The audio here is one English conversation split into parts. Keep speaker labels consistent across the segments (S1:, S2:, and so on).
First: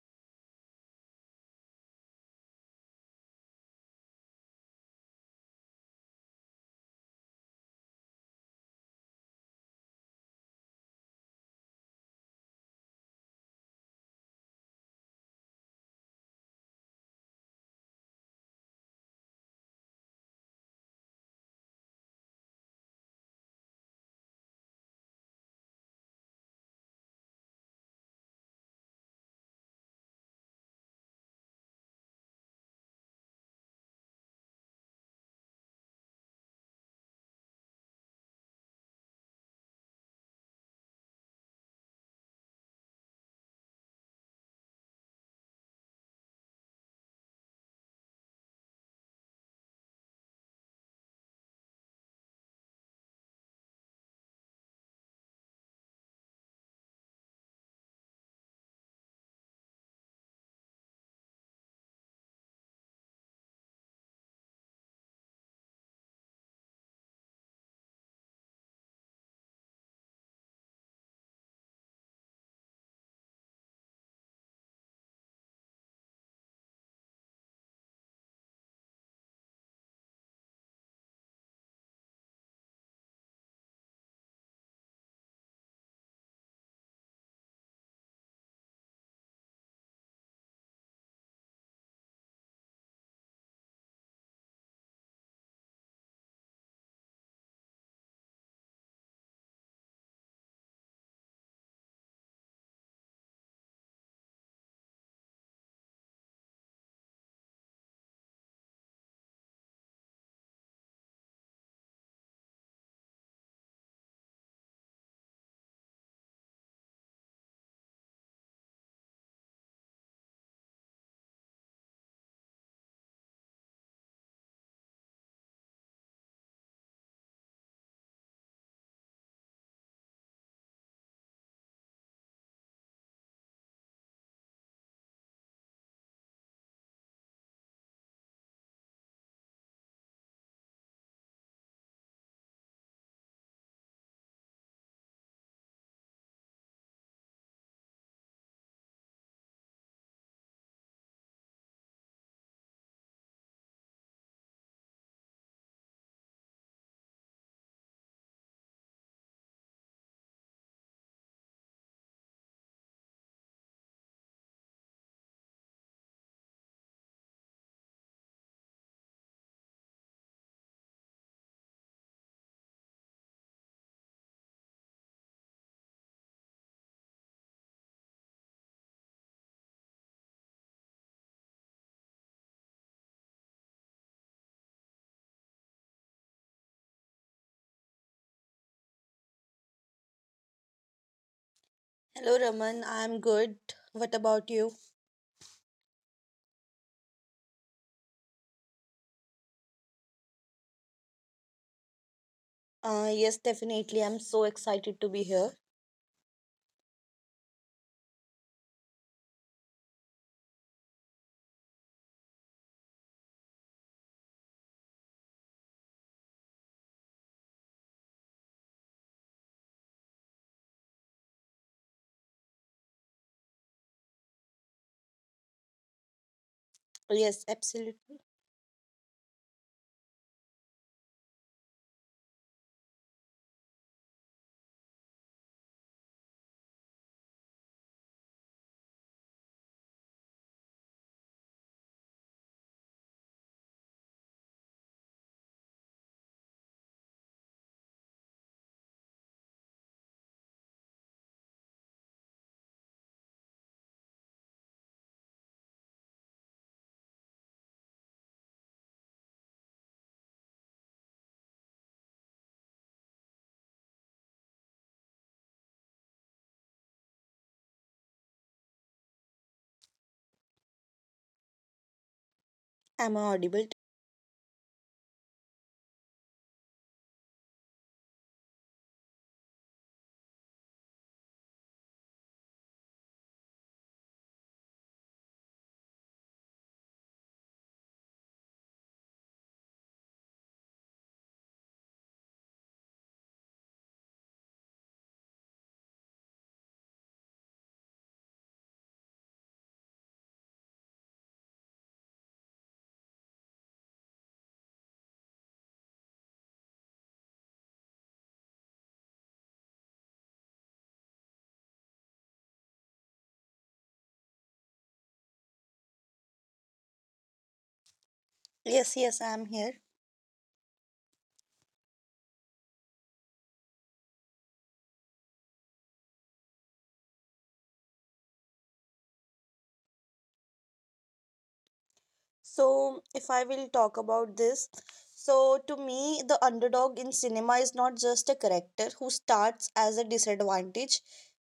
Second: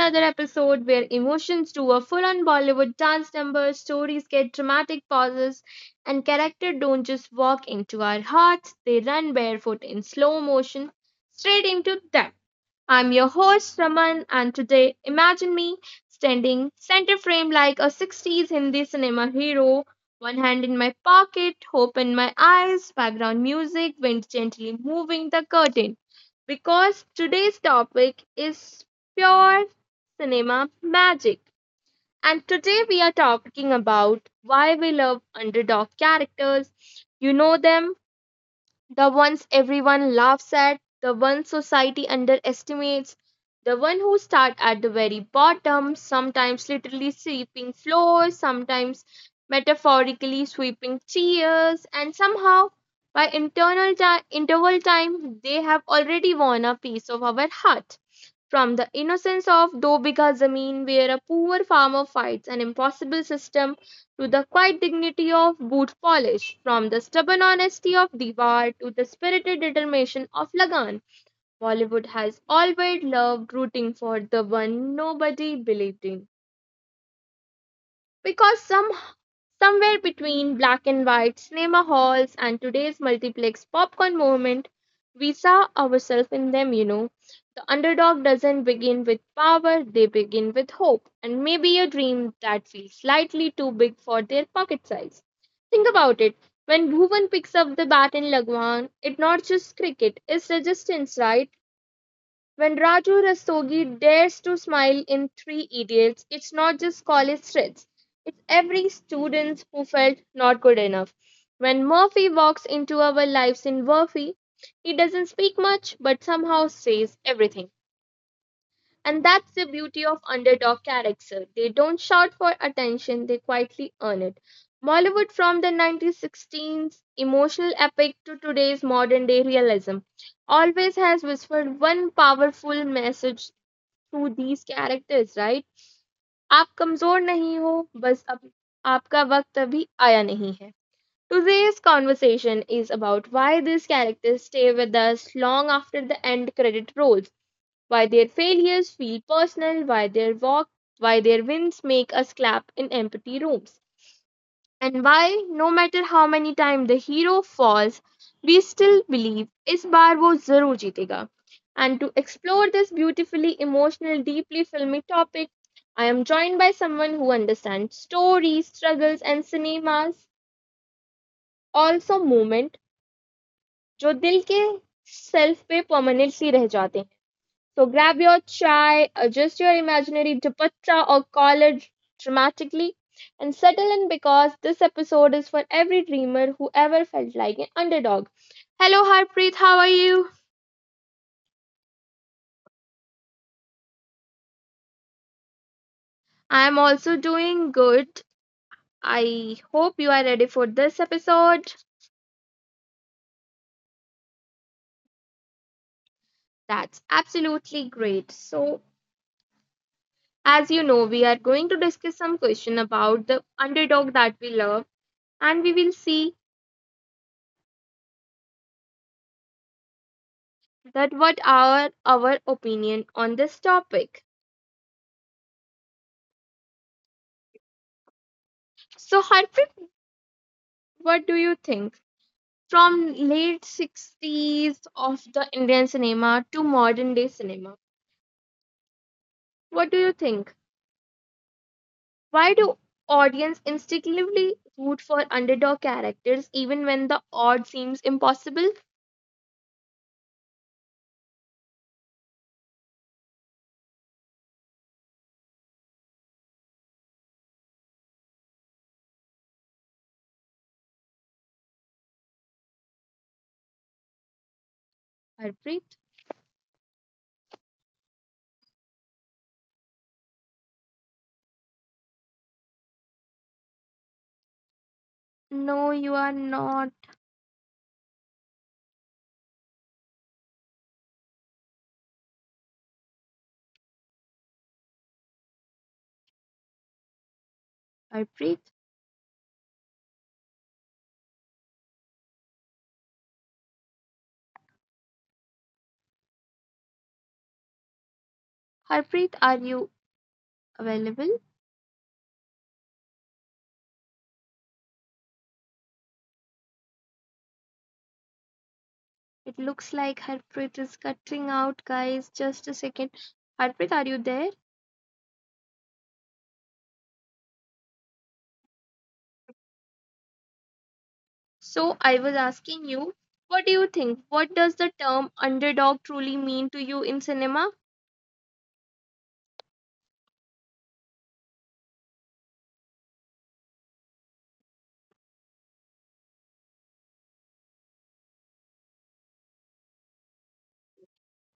S1: another episode where emotions do a full on Bollywood dance number, stories get dramatic pauses, and characters don't just walk into our hearts, they run barefoot in slow motion straight into them. I'm your host Raman, and today imagine me standing center frame like a 60s Hindi cinema hero, one hand in my pocket, hope in my eyes, background music, wind gently moving the curtain. Because today's topic is pure cinema magic. And today we are talking about why we love underdog characters. You know them, the ones everyone laughs at, the ones society underestimates, the one who start at the very bottom, sometimes literally sweeping floors, sometimes metaphorically sweeping chairs, and somehow by interval time they have already won a piece of our heart. From the innocence of Do Bigha Zameen, where a poor farmer fights an impossible system, to the quiet dignity of boot polish, from the stubborn honesty of Diwar to the spirited determination of Lagan, Bollywood has always loved rooting for the one nobody believed in. Because somehow somewhere between black and white cinema halls and today's multiplex popcorn movement, we saw ourselves in them, you know. The underdog doesn't begin with power, they begin with hope and maybe a dream that feels slightly too big for their pocket size. Think about it. When Bhuvan picks up the bat in Lagwan, it's not just cricket, it's resistance, right? When Raju Rastogi dares to smile in Three Idiots, it's not just college threats. It's every student who felt not good enough. When Murphy walks into our lives in Murphy, he doesn't speak much but somehow says everything. And that's the beauty of underdog character. They don't shout for attention, they quietly earn it. Bollywood, from the 1916's emotional epic to today's modern day realism, always has whispered one powerful message to these characters, right? आप कमजोर नहीं हो, बस अब आपका वक्त अभी आया नहीं है. Today's conversation is about why these characters stay with us long after the end credit rolls, why their failures feel personal, why their walk, why their wins make us clap in empty rooms, and why, no matter how many times the hero falls, we still believe इस बार wo जरूर जीतेगा. And to explore this beautifully emotional, deeply filmy topic, I am joined by someone who understands stories, struggles, and cinema's also moment जो दिल के self पे permanently रह जाते हैं. So grab your chai, adjust your imaginary dupatta or collar dramatically, and settle in because this episode is for every dreamer who ever felt like an underdog. Hello, Harpreet, how are you?
S2: Hello, Raman. I'm good. What about you?
S1: I'm also doing good. I hope you are ready for this episode.
S2: Yes, definitely. I'm so excited to be here.
S1: That's absolutely great. So, as you know, we are going to discuss some question about the underdog that we love, and we will see that what are our opinion on this topic.
S2: Yes, absolutely.
S1: So, Harpreet, what do you think? From late 60s of the Indian cinema to modern day cinema, what do you think? Why do audience instinctively root for underdog characters even when the odds seems impossible? Harpreet?
S2: Am I audible?
S1: No, you are not. Harpreet? Harpreet, are you available? It looks like Harpreet is cutting out, guys. Just a second. Harpreet, are you there?
S2: Yes, I'm here.
S1: So I was asking you, what do you think? What does the term underdog truly mean to you in cinema?
S2: So, if I will talk about this, so to me, the underdog in cinema is not just a character who starts as a disadvantage,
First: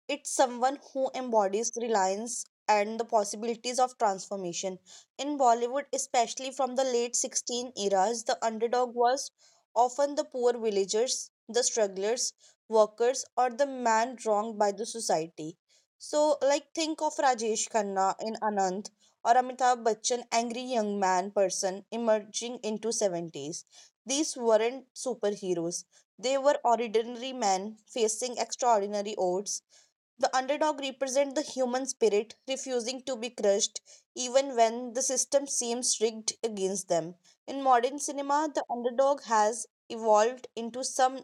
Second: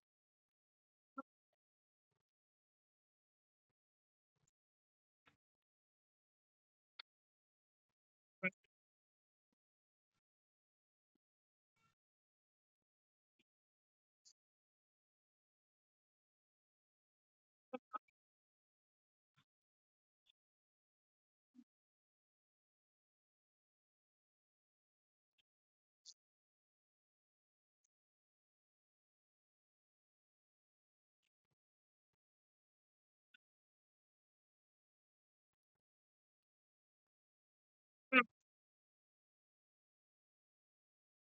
S2: it's someone who embodies reliance and the possibilities of transformation. In Bollywood, especially from the late 16 eras, the underdog was often the poor villagers, the strugglers, workers, or the man wronged by the society. So, like, think of Rajesh Khanna in Anand or Amitabh Bachchan angry young man person emerging into 70s. These weren't superheroes. They were ordinary men facing extraordinary odds. The underdog represents the human spirit refusing to be crushed even when the system seems rigged against them. In modern cinema, the underdog has evolved into some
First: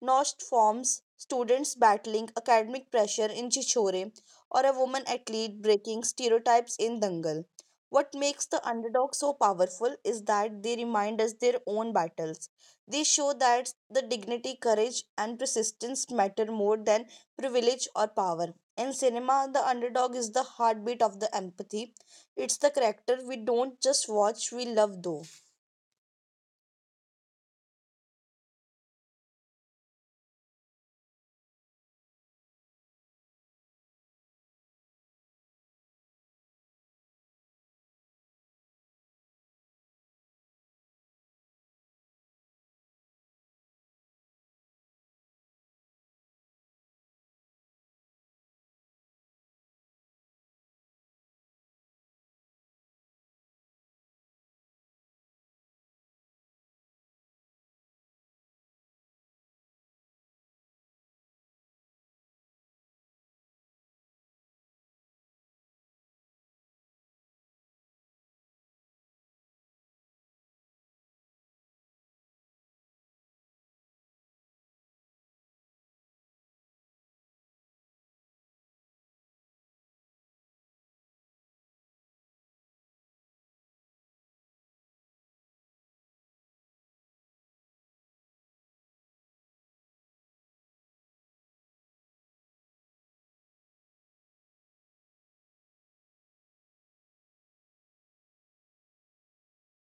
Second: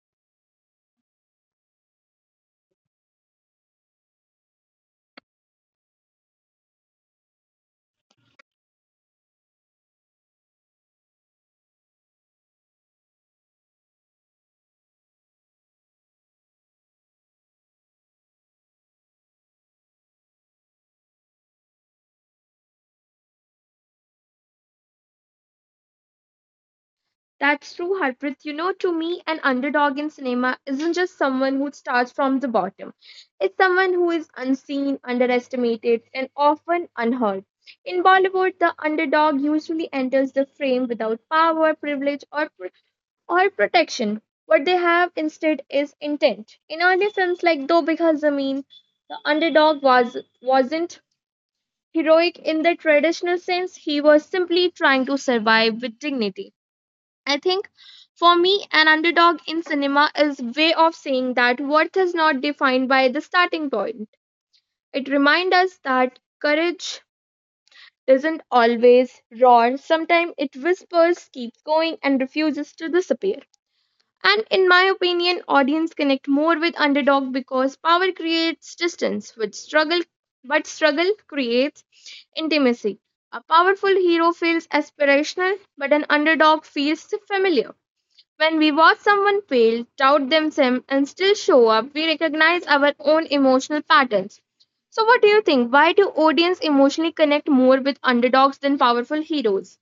S2: Nost forms students battling academic pressure in Chichore or a woman athlete breaking stereotypes in Dangal. What makes the underdog so powerful is that they remind us their own battles. They show that the dignity, courage, and persistence matter more than privilege or power. In cinema, the underdog is the heartbeat of the empathy. It's the character we don't just watch, we love, though.
S1: That's true, Harpreet. You know, to me, an underdog in cinema isn't just someone who starts from the bottom. It's someone who is unseen, underestimated, and often unheard. In Bollywood, the underdog usually enters the frame without power, privilege, or protection. What they have instead is intent. In early films like Dobikha Zameen, the underdog was wasn't heroic in the traditional sense. He was simply trying to survive with dignity. I think for me, an underdog in cinema is way of saying that worth is not defined by the starting point. It reminds us that courage doesn't always roar. Sometimes it whispers, keeps going, and refuses to disappear. And in my opinion, audience connect more with underdog because power creates distance, which struggle but struggle creates intimacy. A powerful hero feels aspirational, but an underdog feels familiar. When we watch someone fail, doubt themselves, and still show up, we recognize our own emotional patterns. So, what do you think? Why do audience emotionally connect more with underdogs than powerful heroes?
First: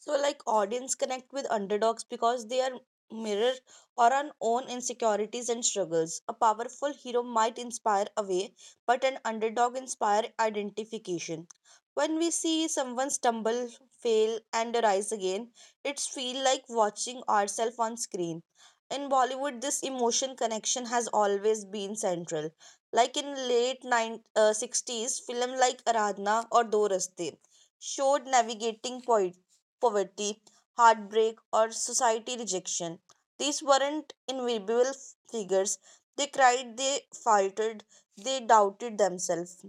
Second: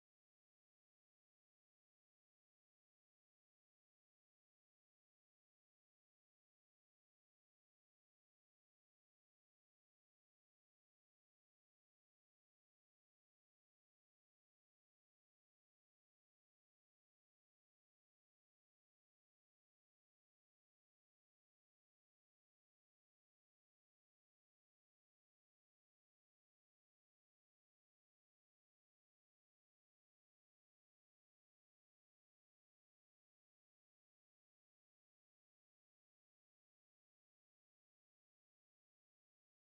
S2: So, like, audience connect with underdogs because they are mirror or on own insecurities and struggles. A powerful hero might inspire away, but an underdog inspire identification. When we see someone stumble, fail, and rise again, it's feel like watching ourselves on screen. In Bollywood, this emotion connection has always been central. Like in late 9, 60s, film like Aradhna or Do Raste showed navigating poverty, heartbreak, or society rejection. These weren't invisible figures. They cried, they faltered, they doubted themselves.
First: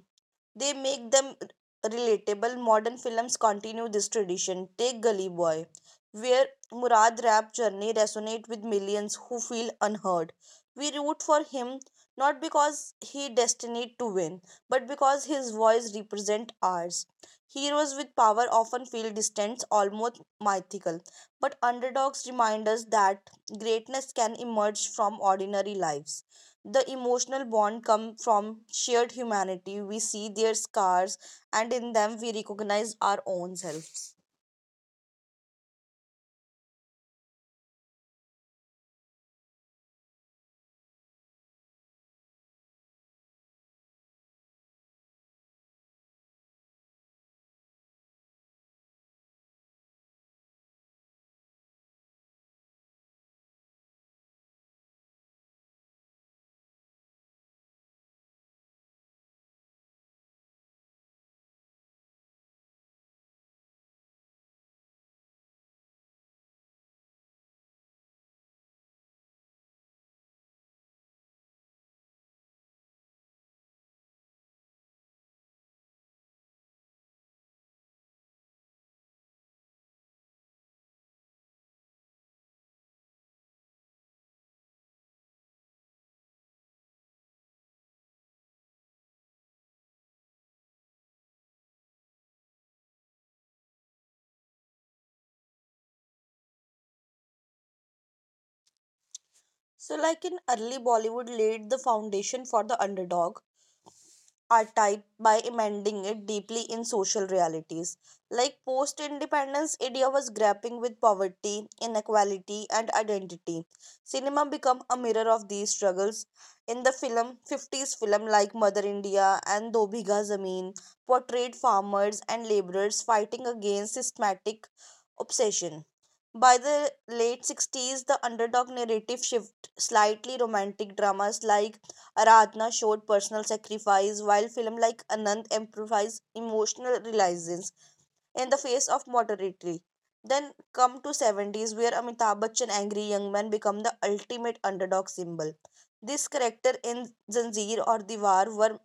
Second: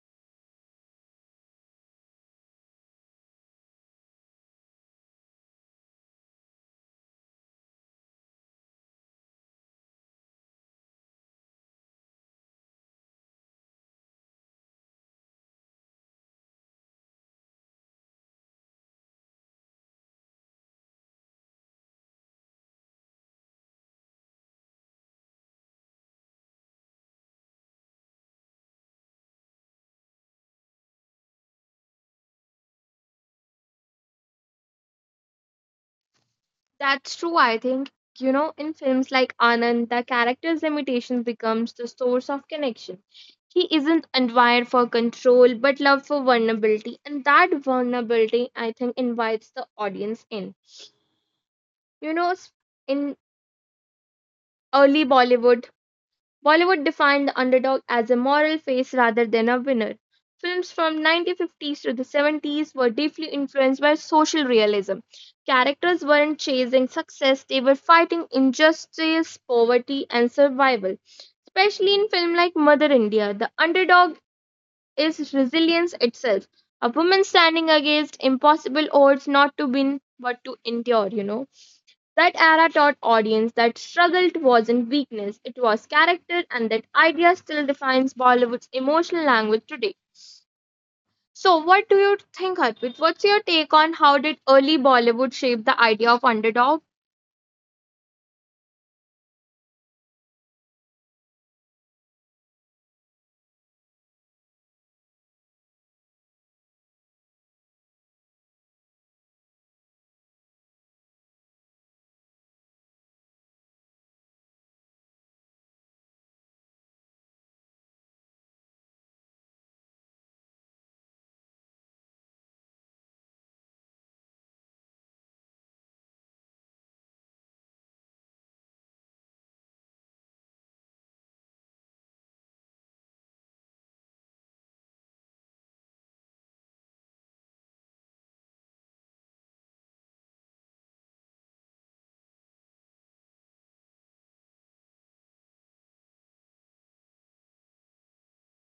S2: They make them relatable. Modern films continue this tradition. Take Gully Boy, where Murad rap journey resonate with millions who feel unheard. We root for him not because he destined to win, but because his voice represent ours. Heroes with power often feel distant, almost mythical, but underdogs remind us that greatness can emerge from ordinary lives. The emotional bond come from shared humanity. We see their scars, and in them we recognize our own selves.
S1: That's true, I think. You know, in films like Anand, the character's limitation becomes the source of connection. He isn't admired for control, but loved for vulnerability. And that vulnerability, I think, invites the audience in. You know, s- in early Bollywood, Bollywood defined the underdog as a moral face rather than a winner. Films from 1950s to the 70s were deeply influenced by social realism. Characters weren't chasing success, they were fighting injustice, poverty, and survival. Especially in film like Mother India, the underdog is resilience itself. A woman standing against impossible odds not to win but to endure, you know. That era taught audience that struggle wasn't weakness, it was character, and that idea still defines Bollywood's emotional language today. So, what do you think, Harpreet? What's your take on how did early Bollywood shape the idea of underdog?
S2: So, like in early Bollywood laid the foundation for the underdog. Are typed by embedding it deeply in social realities. Like post independence, India was grappling with poverty, inequality, and identity. Cinema became a mirror of these struggles. In the film, 50s film like Mother India and Do Bhiga Zameen portrayed farmers and laborers fighting against systematic obsession. By the late 60s, the underdog narrative shift slightly romantic dramas like Aradhna showed personal sacrifice, while film like Anand emphasized emotional resilience in the face of modernity. Then come to 70s, where Amitabh Bachchan angry young man become the ultimate underdog symbol. This character in Zanjeer or Diwar were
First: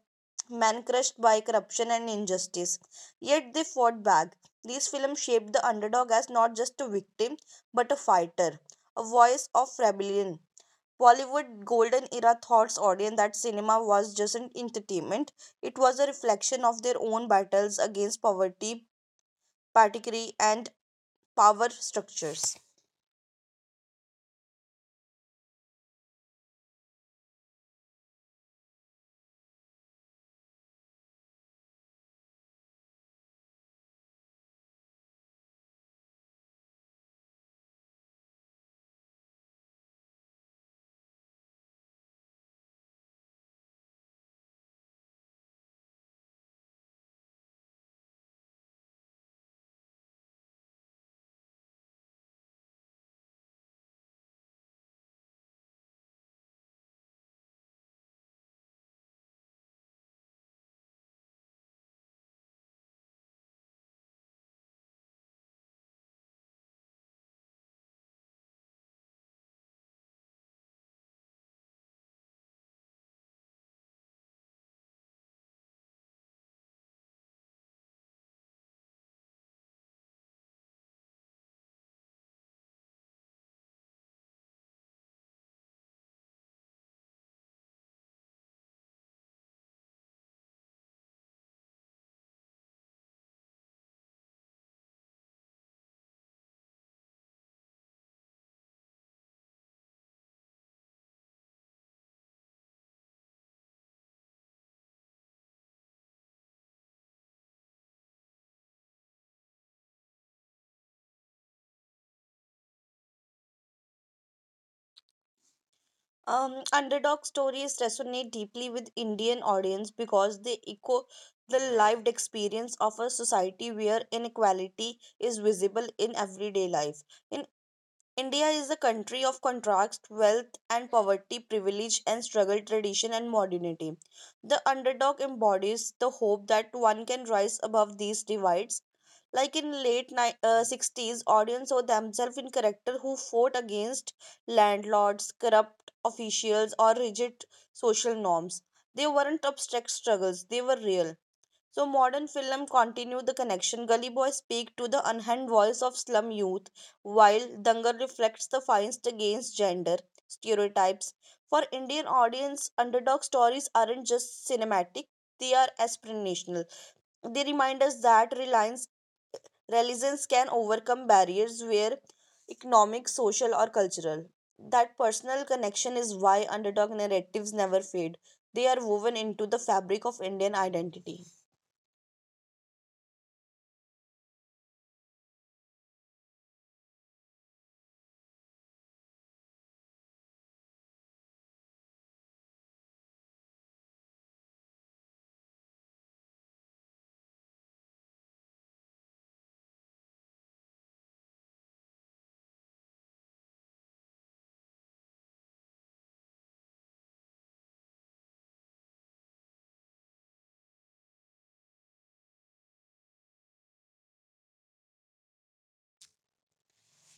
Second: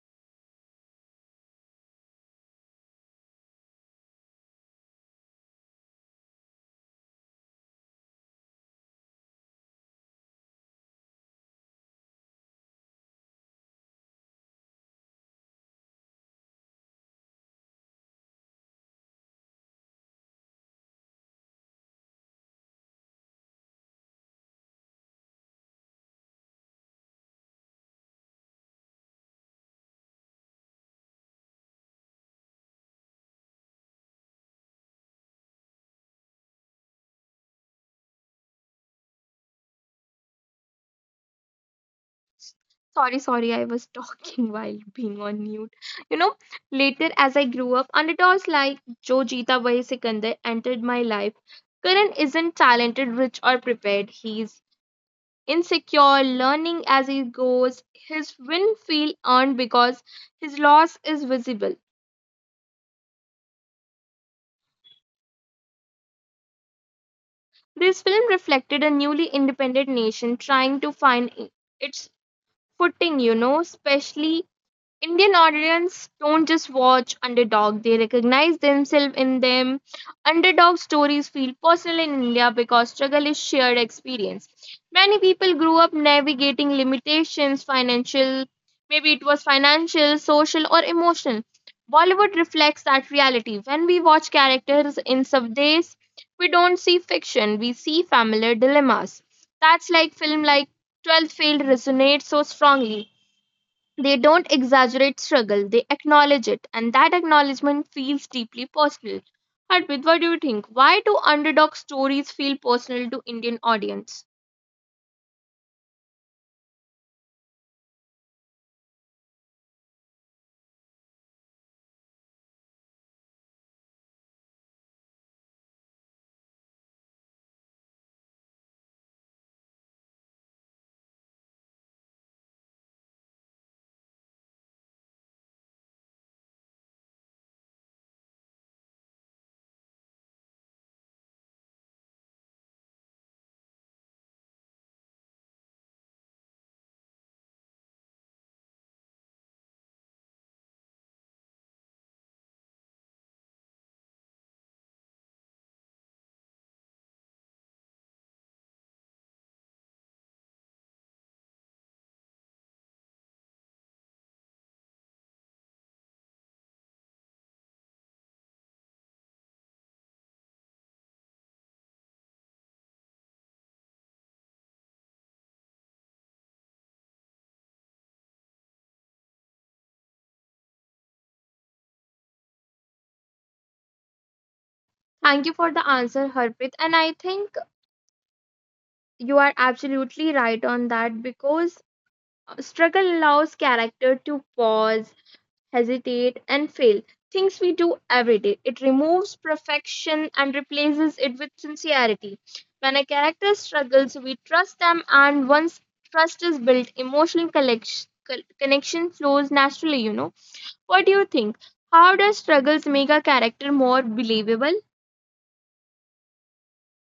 S2: men crushed by corruption and injustice, yet they fought back. These films shaped the underdog as not just a victim, but a fighter, a voice of rebellion. Bollywood golden era thoughts audience that cinema was just an entertainment. It was a reflection of their own battles against poverty, particularly and power structures.
S1: Sorry, sorry, I was talking while being on mute. You know, later as I grew up, underdogs like Jo Jeeta Bhai Sikandar entered my life. Karan isn't talented, rich, or prepared. He's insecure, learning as he goes. His win feel earned because his loss is visible. This film reflected a newly independent nation trying to find its footing, you know, especially Indian audience don't just watch underdog, they recognize themselves in them. Underdog stories feel personal in India because struggle is shared experience. Many people grew up navigating limitations, financial, maybe it was financial, social, or emotional. Bollywood reflects that reality. When we watch characters in subdays, we don't see fiction, we see familiar dilemmas. That's like film like 12 Failed resonates so strongly they don't exaggerate struggle, they acknowledge it, and that acknowledgement feels deeply personal. Harbit, what do you think? Why do underdog stories feel personal to Indian audience?
S2: Underdog stories resonate deeply with Indian audience because they echo the lived experience of a society where inequality is visible in everyday life. In India is a country of contrast, wealth and poverty, privilege and struggle, tradition and modernity. The underdog embodies the hope that one can rise above these divides. Like in late 60s, audience saw themselves in characters who fought against landlords, corrupt officials, or rigid social norms. They weren't abstract struggles; they were real. So modern film continue the connection. Gully Boy speak to the unhand voice of slum youth, while Dangar reflects the fights against gender stereotypes. For Indian audience, underdog stories aren't just cinematic; they are aspirational. They remind us that reliance, resilience can overcome barriers where economic, social, or cultural. That personal connection is why underdog narratives never fade. They are woven into the fabric of Indian identity.
S1: Thank you for the answer, Harpreet. And I think you are absolutely right on that because struggle allows character to pause, hesitate, and fail. Things we do every day. It removes perfection and replaces it with sincerity. When a character struggles, we trust them, and once trust is built, connection flows naturally, you know. What do you think? How does struggles make a character more believable?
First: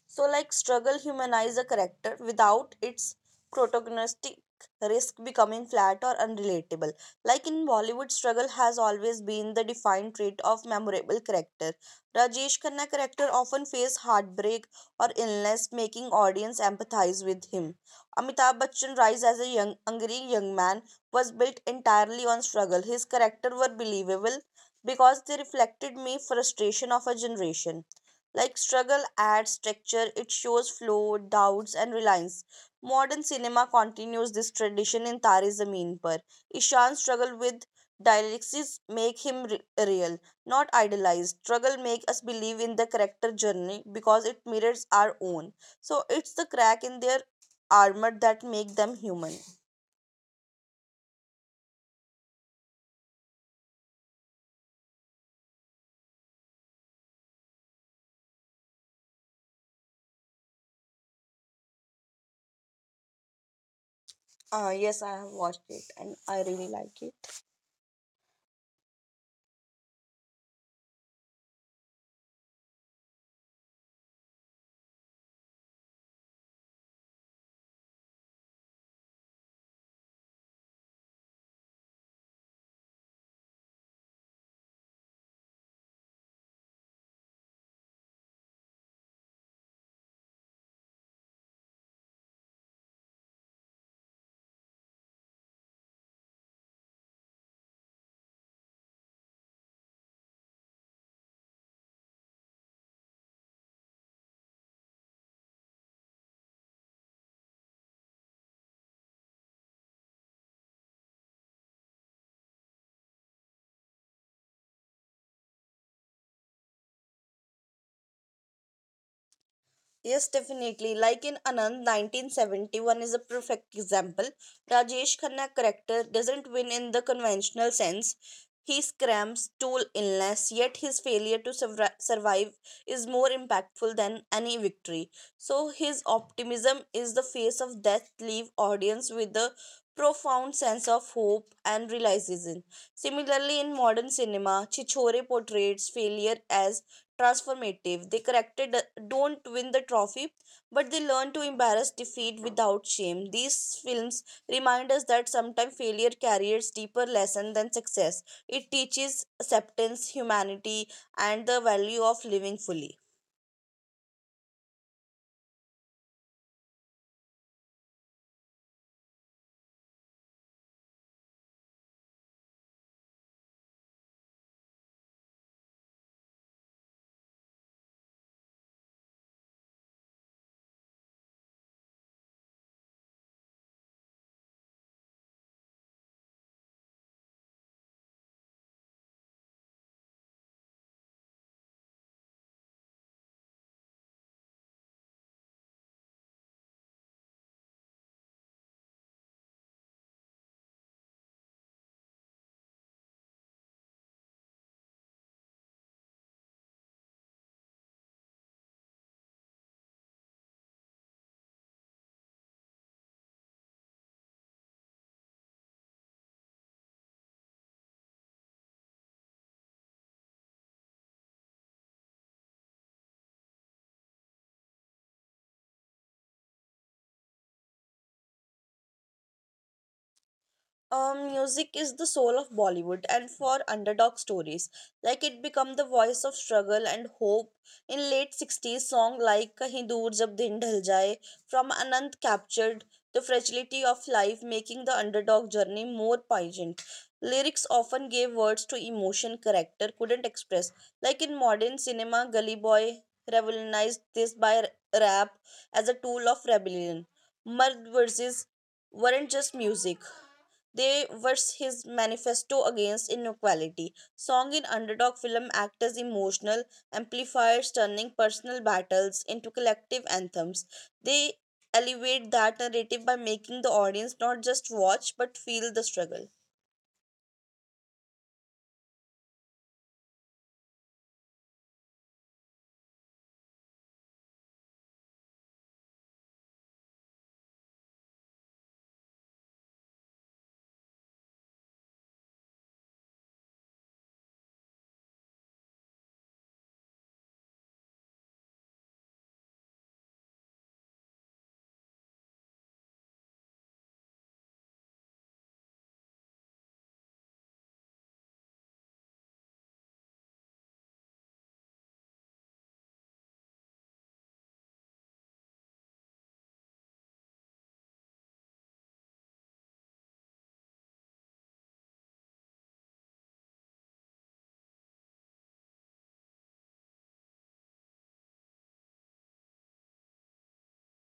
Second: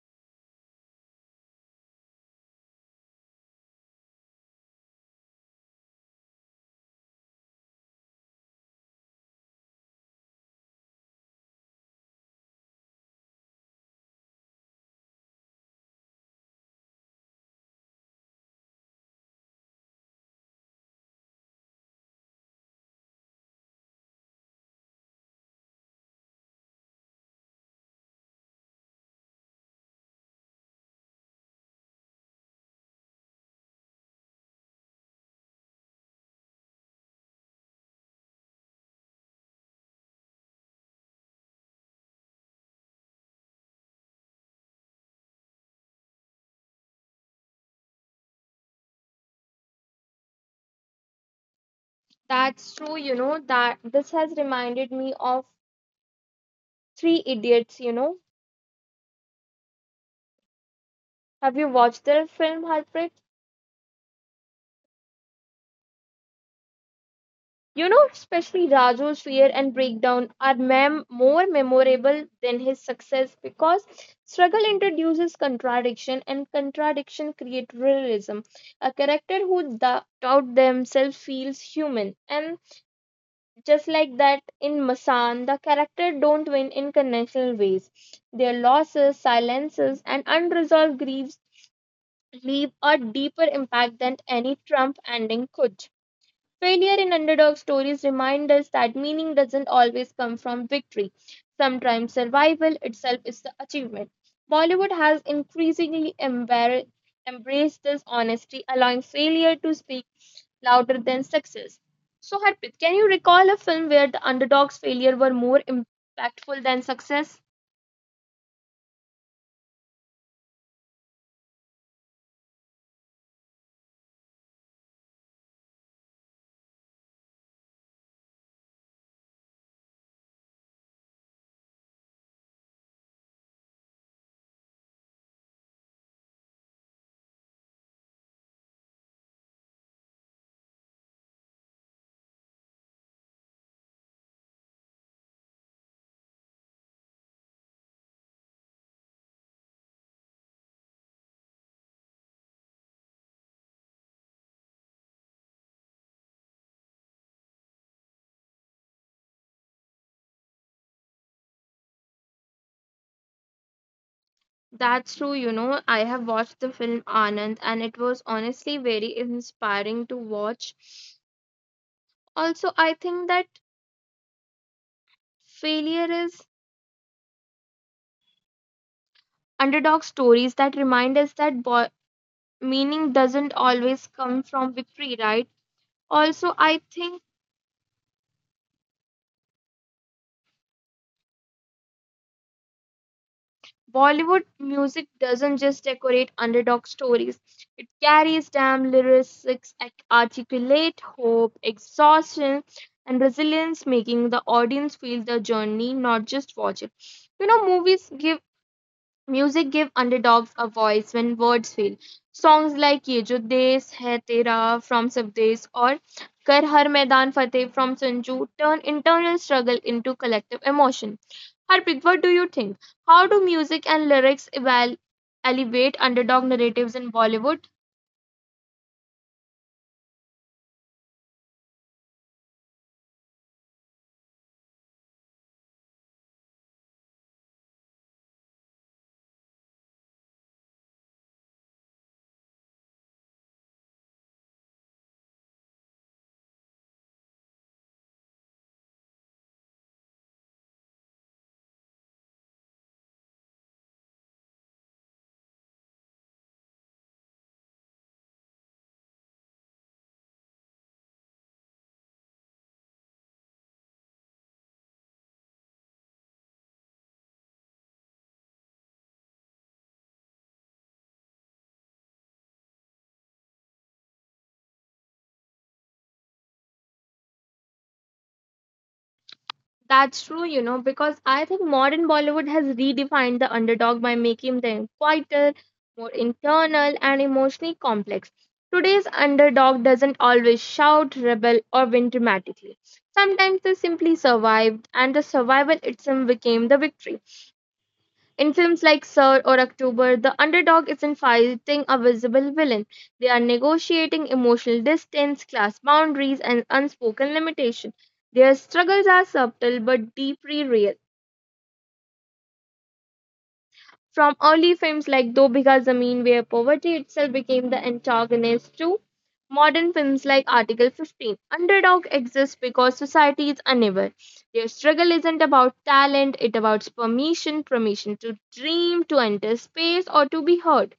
S2: So, like, struggle humanize a character without its protagonistic risk becoming flat or unrelatable. Like in Bollywood, struggle has always been the defined trait of memorable character. Rajesh Khanna character often faced heartbreak or illness, making audience empathize with him. Amitabh Bachchan rise as a young, angry young man was built entirely on struggle. His character were believable because they reflected me frustration of a generation. Like struggle adds texture, it shows flow, doubts, and reliance. Modern cinema continues this tradition in Tare Zameen Par. Ishan's struggle with dialectics make him real, not idealized. Struggle make us believe in the character journey because it mirrors our own. So it's the crack in their armor that make them human.
S1: That's true, you know, that this has reminded me of Three Idiots, you know. Have you watched the film, Harpreet?
S2: Yes, I have watched it and I really like it.
S1: You know, especially Rajo's fear and breakdown are more memorable than his success because struggle introduces contradiction and contradiction creates realism. A character who doubt themselves feels human. And just like that in Masan, the character don't win in conventional ways. Their losses, silences, and unresolved griefs leave a deeper impact than any Trump ending could. Failure in underdog stories remind us that meaning doesn't always come from victory. Sometimes survival itself is the achievement. Bollywood has increasingly embraced this honesty, allowing failure to speak louder than success. So, Harpreet, can you recall a film where the underdog's failure were more impactful than success?
S2: Yes, definitely. Like in Anand, 1971 is a perfect example. Rajesh Khanna character doesn't win in the conventional sense. He scrams tool illness, yet his failure to survive is more impactful than any victory. So his optimism is the face of death leave audience with a profound sense of hope and realization. Similarly, in modern cinema, Chichore portrays failure as transformative. They corrected don't win the trophy, but they learn to embrace defeat without shame. These films remind us that sometimes failure carries deeper lesson than success. It teaches acceptance, humanity, and the value of living fully.
S1: That's true, you know. I have watched the film Anand, and it was honestly very inspiring to watch. Also, I think that failure is underdog stories that remind us that meaning doesn't always come from victory, right? Also, I think Bollywood music doesn't just decorate underdog stories, it carries damn lyrics, articulate hope, exhaustion, and resilience, making the audience feel the journey, not just watch it. You know, movies give music give underdogs a voice when words fail. Songs like Ye Jo Desh Hai Tera from Sabdesh or Kar Har Maidan Fateh from Sanju turn internal struggle into collective emotion. Harpreet, what do you think? How do music and lyrics elevate underdog narratives in Bollywood?
S2: Music is the soul of Bollywood and for underdog stories. Like it become the voice of struggle and hope in late 60s song like Kahin Dur Jab Din ढल Jaye from Anant captured the fragility of life making the underdog journey more poignant. Lyrics often gave words to emotion character couldn't express. Like in modern cinema, Gully Boy revolutionized this by rap as a tool of rebellion. Mard verses weren't just music, they were his manifesto against inequality. Song in underdog film act as emotional amplifiers turning personal battles into collective anthems. They elevate that narrative by making the audience not just watch but feel the struggle.
S1: That's true, you know, because I think modern Bollywood has redefined the underdog by making them quieter, more internal, and emotionally complex. Today's underdog doesn't always shout, rebel, or win dramatically. Sometimes they simply survived, and the survival itself became the victory. In films like Sir or October, the underdog isn't fighting a visible villain. They are negotiating emotional distance, class boundaries, and unspoken limitation. Their struggles are subtle but deeply real. From early films like Do Bigha Zameen, where poverty itself became the antagonist, to modern films like Article 15, underdog exists because society is unaware. Their struggle isn't about talent, it about permission, permission to dream, to enter space, or to be heard.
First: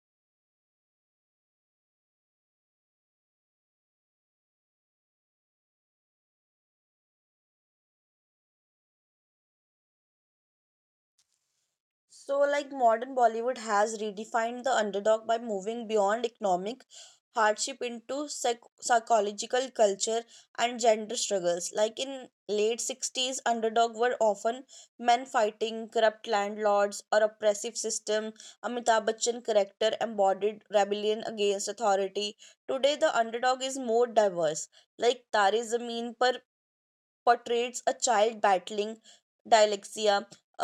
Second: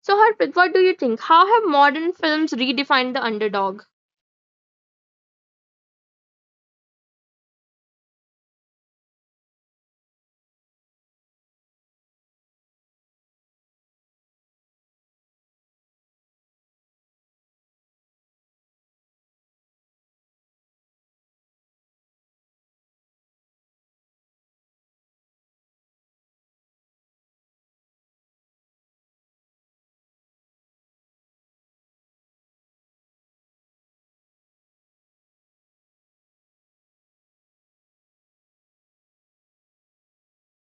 S1: So, Harpreet, what do you think? How have modern films redefined the underdog?
S2: So, like modern Bollywood has redefined the underdog by moving beyond economic hardship into psychological culture and gender struggles. Like in late 60s, underdog were often men fighting corrupt landlords or oppressive system. Amitabh Bachchan character embodied rebellion against authority. Today, the underdog is more diverse. Like Tare Zameen Par portrays a child battling dyslexia,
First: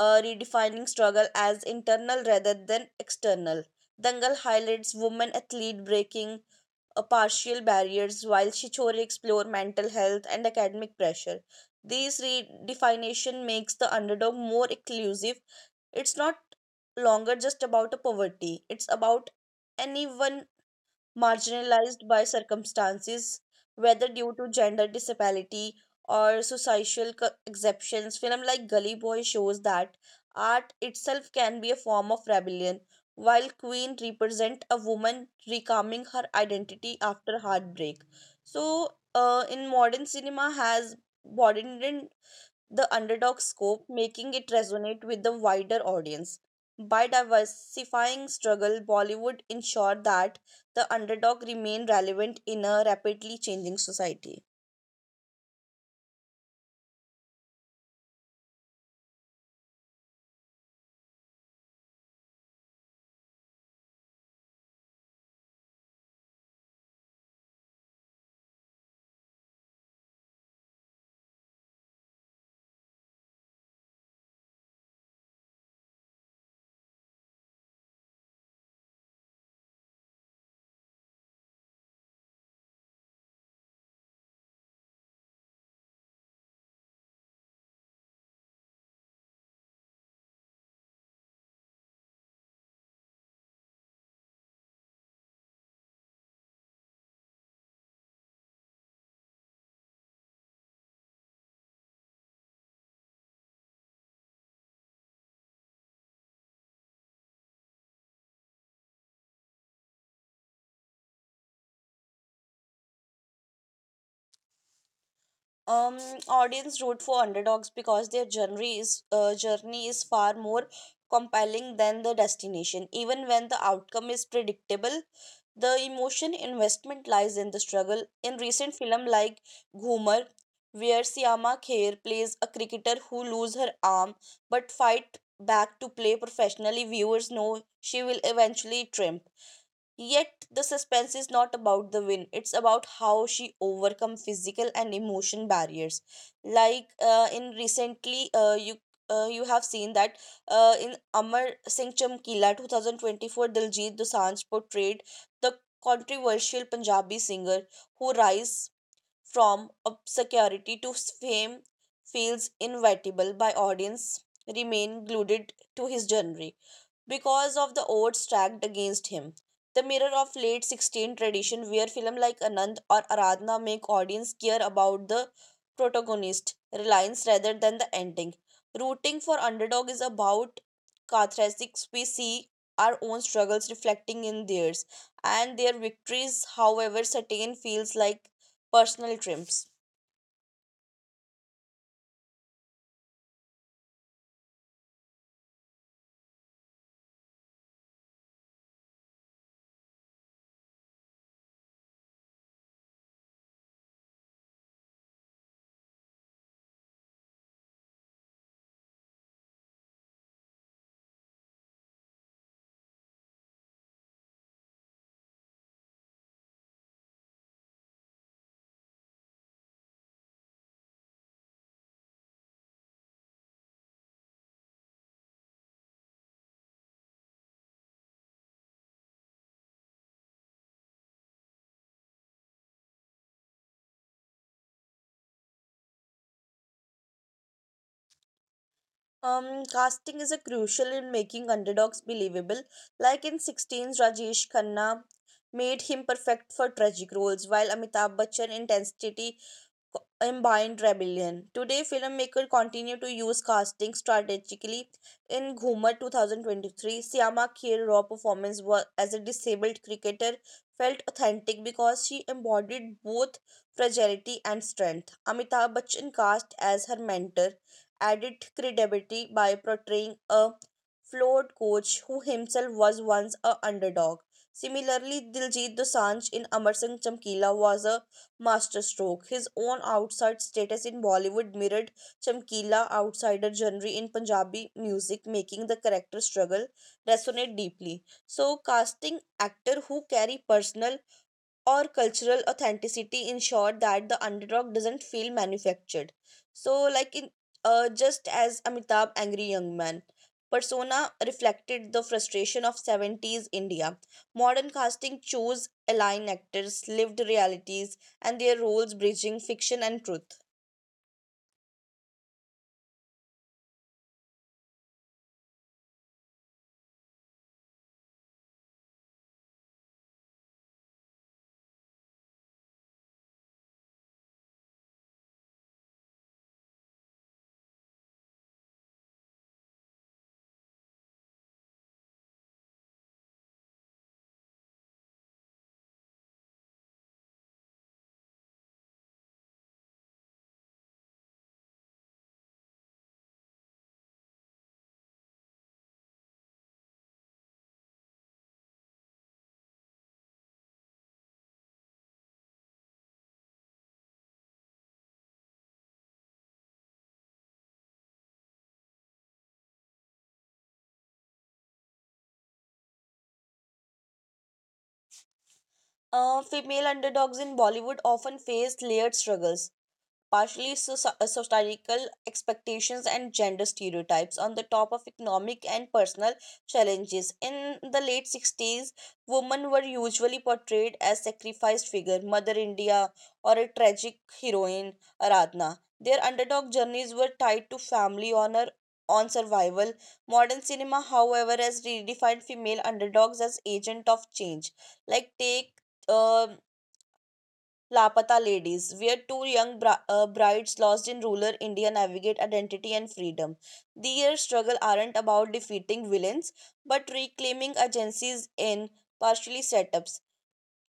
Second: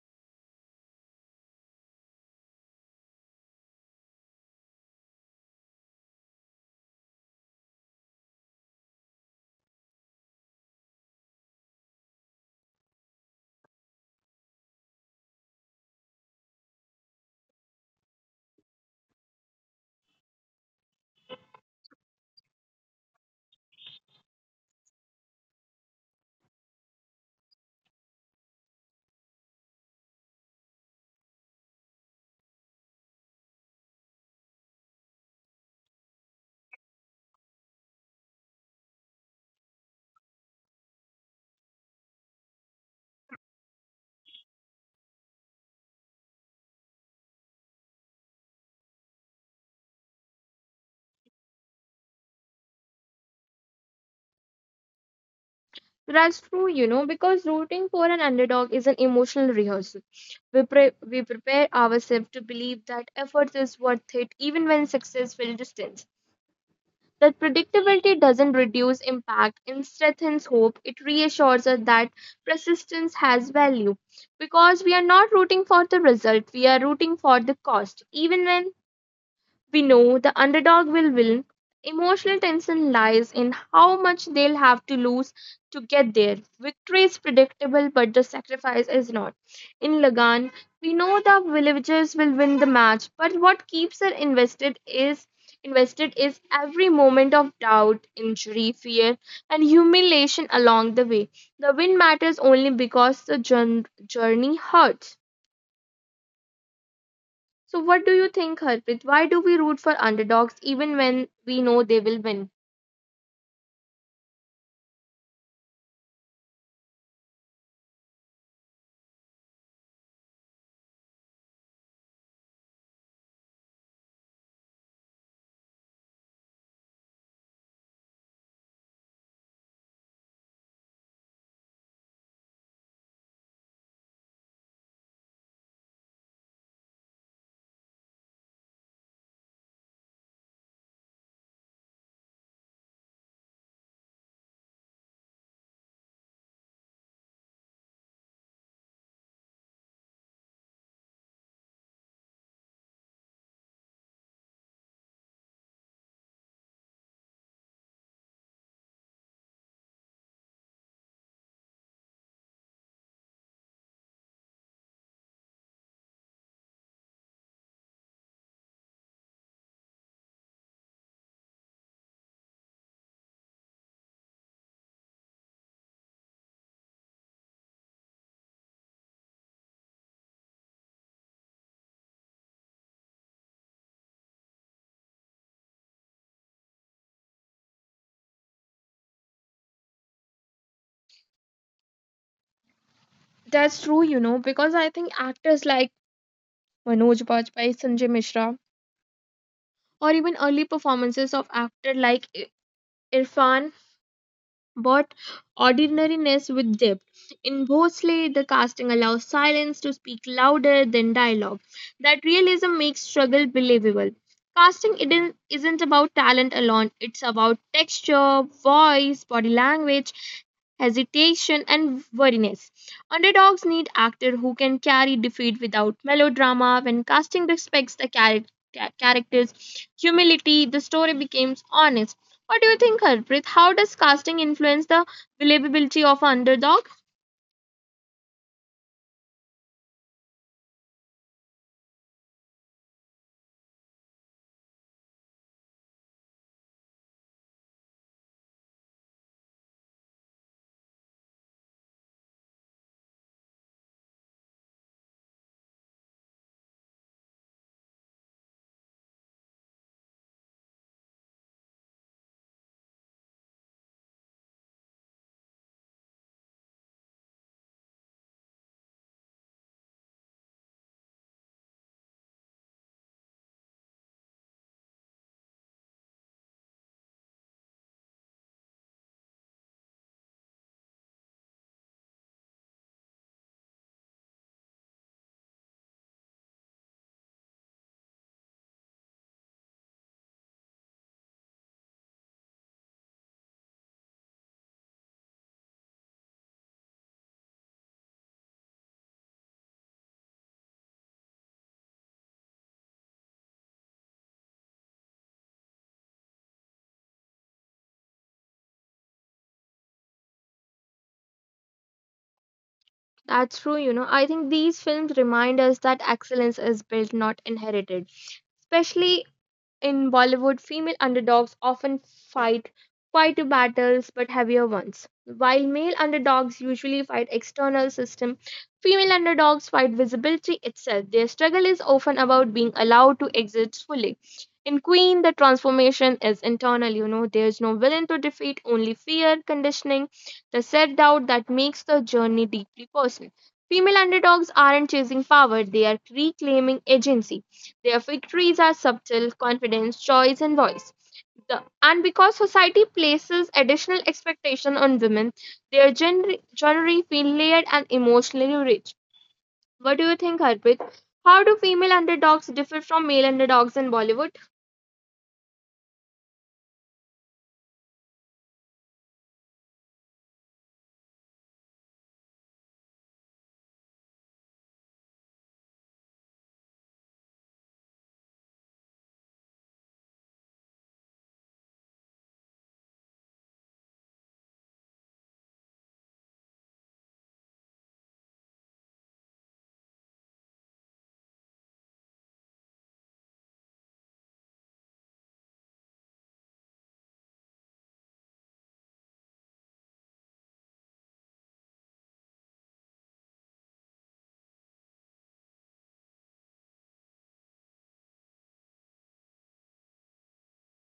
S2: redefining struggle as internal rather than external. Dangal highlights women athlete breaking partial barriers, while Shichori explore mental health and academic pressure. This redefinition makes the underdog more inclusive. It's not longer just about a poverty; it's about anyone marginalized by circumstances, whether due to gender disability or societal exceptions. Film like Gully Boy shows that art itself can be a form of rebellion, while Queen represent a woman reclaiming her identity after heartbreak. So, in modern cinema has broadened the underdog scope, making it resonate with the wider audience. By diversifying struggle, Bollywood ensured that the underdog remained relevant in a rapidly changing society.
S1: That's true, you know, because rooting for an underdog is an emotional rehearsal. We prepare ourselves to believe that effort is worth it even when success will distance. That predictability doesn't reduce impact, it strengthens hope, it reassures us that persistence has value. Because we are not rooting for the result, we are rooting for the cost. Even when we know the underdog will win. Emotional tension lies in how much they'll have to lose to get there. Victory is predictable, but the sacrifice is not. In Lagan, we know the villagers will win the match, but what keeps her invested is every moment of doubt, injury, fear, and humiliation along the way. The win matters only because the journey hurts. So, what do you think, Harpreet? Why do we root for underdogs even when we know they will win?
S2: Um, Audience root for underdogs because their journey is far more compelling than the destination. Even when the outcome is predictable, the emotion investment lies in the struggle. In recent film like Ghumar, where Syama Kher plays a cricketer who loses her arm but fight back to play professionally, viewers know she will eventually triumph. Yet the suspense is not about the win. It's about how she overcome physical and emotion barriers. Like in recently, you have seen that in Amar Singh Chamkila 2024, Diljit Dosanjh portrayed the controversial Punjabi singer who rise from obscurity to fame feels inevitable by audience remain glued to his genre because of the odds stacked against him. The mirror of late 16th tradition where films like Anand or Aradhana make audience care about the protagonist, reliance rather than the ending. Rooting for underdog is about catharsis. We see our own struggles reflecting in theirs, and their victories, however certain, feels like personal triumphs.
S1: That's true, you know, because I think actors like Manoj Bajpayee, Sanjay Mishra, or even early performances of actor like Irfan. But ordinariness with depth. In Bosley, the casting allows silence to speak louder than dialogue. That realism makes struggle believable. Casting isn't about talent alone, it's about texture, voice, body language, hesitation, and wariness. Underdogs need actors who can carry defeat without melodrama. When casting respects the character, character's humility, the story becomes honest. What do you think, Harpreet? How does casting influence the believability of an underdog?
S2: Casting is a crucial in making underdogs believable. Like in 16's, Rajesh Khanna made him perfect for tragic roles, while Amitabh Bachchan intensity combined rebellion. Today, filmmakers continue to use casting strategically. In Ghumar 2023, Syama Kher Raw performance as a disabled cricketer felt authentic because she embodied both fragility and strength. Amitabh Bachchan cast as her mentor added credibility by portraying a flawed coach who himself was once a underdog. Similarly, Diljit Dosanjh in Amar Singh Chamkila was a masterstroke. His own outside status in Bollywood mirrored Chamkila outsider genre in Punjabi music, making the character struggle resonate deeply. So, casting actor who carry personal or cultural authenticity ensure that the underdog doesn't feel manufactured. So, like in just as Amitabh Angry Young Man persona reflected the frustration of 70s India. Modern casting chose align actors, lived realities, and their roles bridging fiction and truth.
S1: That's true, you know. I think these films remind us that excellence is built, not inherited. Especially in Bollywood, female underdogs often fight quieter battles but heavier ones. While male underdogs usually fight external system, female underdogs fight visibility itself. Their struggle is often about being allowed to exist fully. In Queen, the transformation is internal, you know, there's no villain to defeat, only fear, conditioning, the self doubt that makes the journey deeply personal. Female underdogs aren't chasing power, they are reclaiming agency. Their victories are subtle, confidence, choice, and voice. The, and because society places additional expectation on women, their gender journey feel layered and emotionally rich. What do you think, Harpreet? How do female underdogs differ from male underdogs in Bollywood?
S2: Female underdogs in Bollywood often face layered struggles partially societal expectations and gender stereotypes on the top of economic and personal challenges. In the late 60s, women were usually portrayed as sacrificed figure, Mother India or a tragic heroine, Aradhana. Their underdog journeys were tied to family honor on survival. Modern cinema, however, has redefined female underdogs as agent of change. Like take um Lapata Ladies, where 2 young brides lost in rural India navigate identity and freedom. Their struggle aren't about defeating villains, but reclaiming agencies in partially set ups.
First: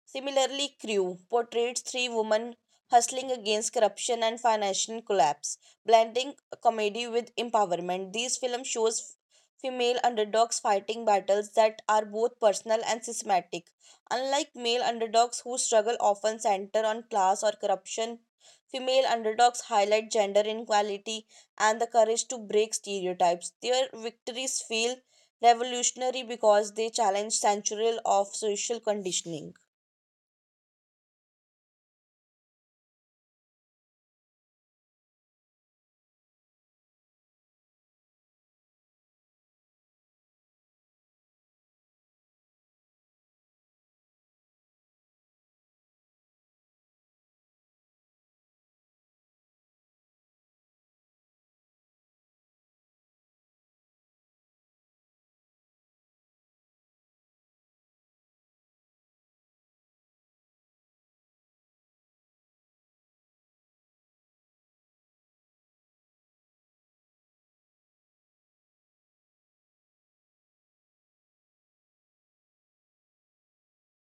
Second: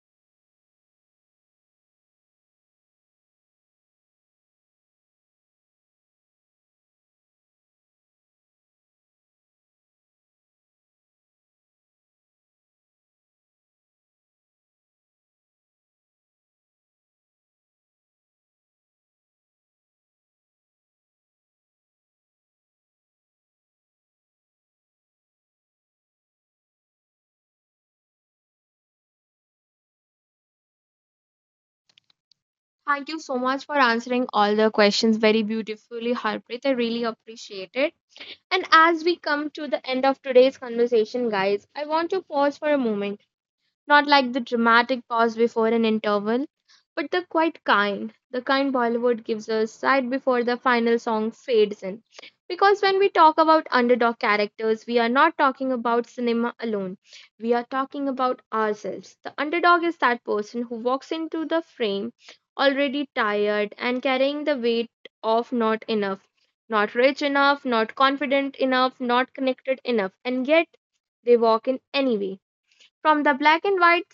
S2: Similarly, Crew portrays three women hustling against corruption and financial collapse, blending comedy with empowerment. These film shows female underdogs fighting battles that are both personal and systematic. Unlike male underdogs who struggle often center on class or corruption, female underdogs highlight gender inequality and the courage to break stereotypes. Their victories feel revolutionary because they challenge centuries of social conditioning.
S1: Thank you so much for answering all the questions very beautifully, Harpreet. I really appreciate it. And as we come to the end of today's conversation, guys, I want to pause for a moment. Not like the dramatic pause before an interval, but the quite kind, the kind Bollywood gives us right before the final song fades in. Because when we talk about underdog characters, we are not talking about cinema alone. We are talking about ourselves. The underdog is that person who walks into the frame already tired and carrying the weight of not enough, not rich enough, not confident enough, not connected enough, and yet they walk in anyway. From the black and white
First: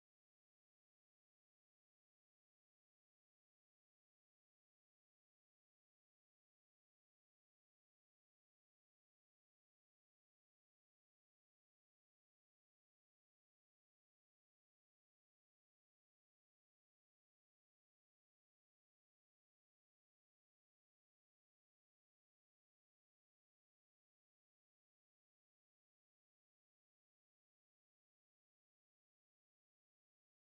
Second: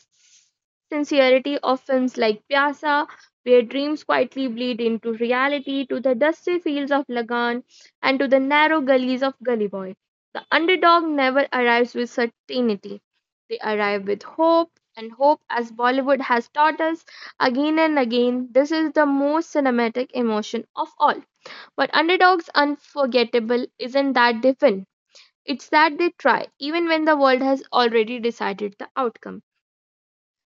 S1: sincerity of films like Pyasa, where dreams quietly bleed into reality, to the dusty fields of Lagan and to the narrow gullies of Gully Boy, the underdog never arrives with certainty. They arrive with hope, and hope, as Bollywood has taught us again and again, this is the most cinematic emotion of all. But underdogs unforgettable isn't that they win. It's that they try, even when the world has already decided the outcome.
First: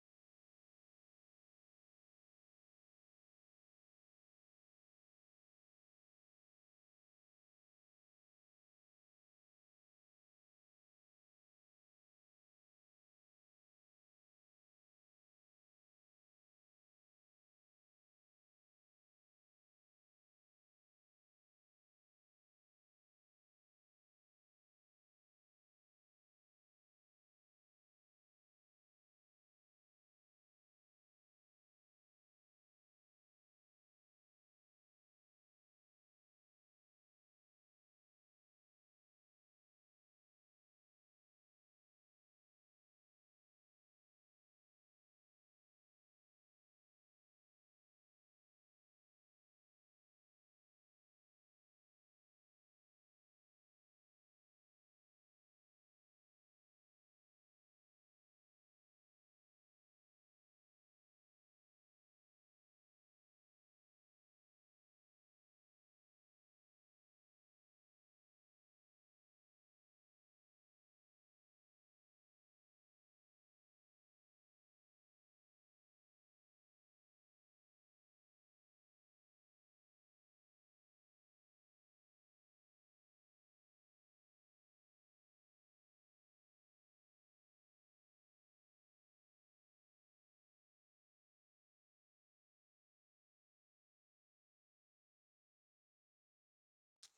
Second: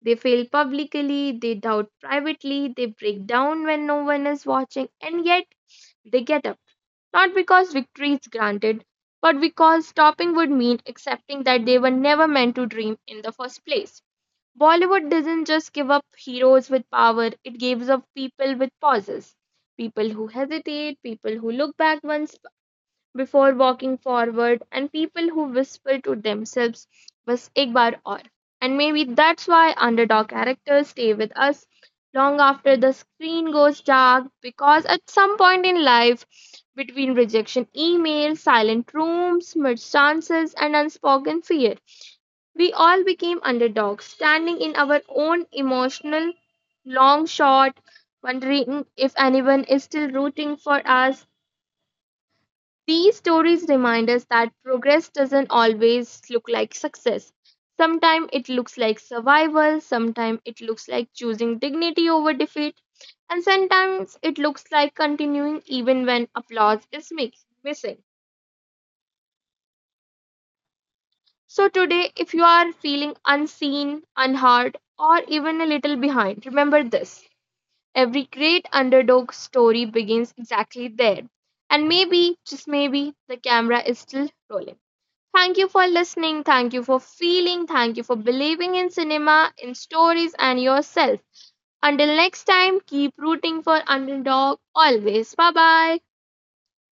S1: They fail publicly, they doubt privately, they break down when no one is watching, and yet they get up. Not because victory is granted, but because stopping would mean accepting that they were never meant to dream in the first place. Bollywood doesn't just give up heroes with power, it gives up people with pauses. People who hesitate, people who look back once before walking forward and people who whisper to themselves बस एक बार और. And maybe that's why underdog characters stay with us long after the screen goes dark because at some point in life, between rejection emails, silent rooms, missed chances, and unspoken fear, we all became underdogs, standing in our own emotional long shot, wondering if anyone is still rooting for us, these stories remind us that progress doesn't always look like success. Sometimes it looks like survival, sometimes it looks like choosing dignity over defeat, and sometimes it looks like continuing even when applause is missing. So, today, if you are feeling unseen, unheard, or even a little behind, remember this every great underdog story begins exactly there. And maybe, just maybe, the camera is still rolling. Thank you for listening. Thank you for feeling. Thank you for believing in cinema, in stories, and yourself. Until next time, keep rooting for Underdog always. Bye bye.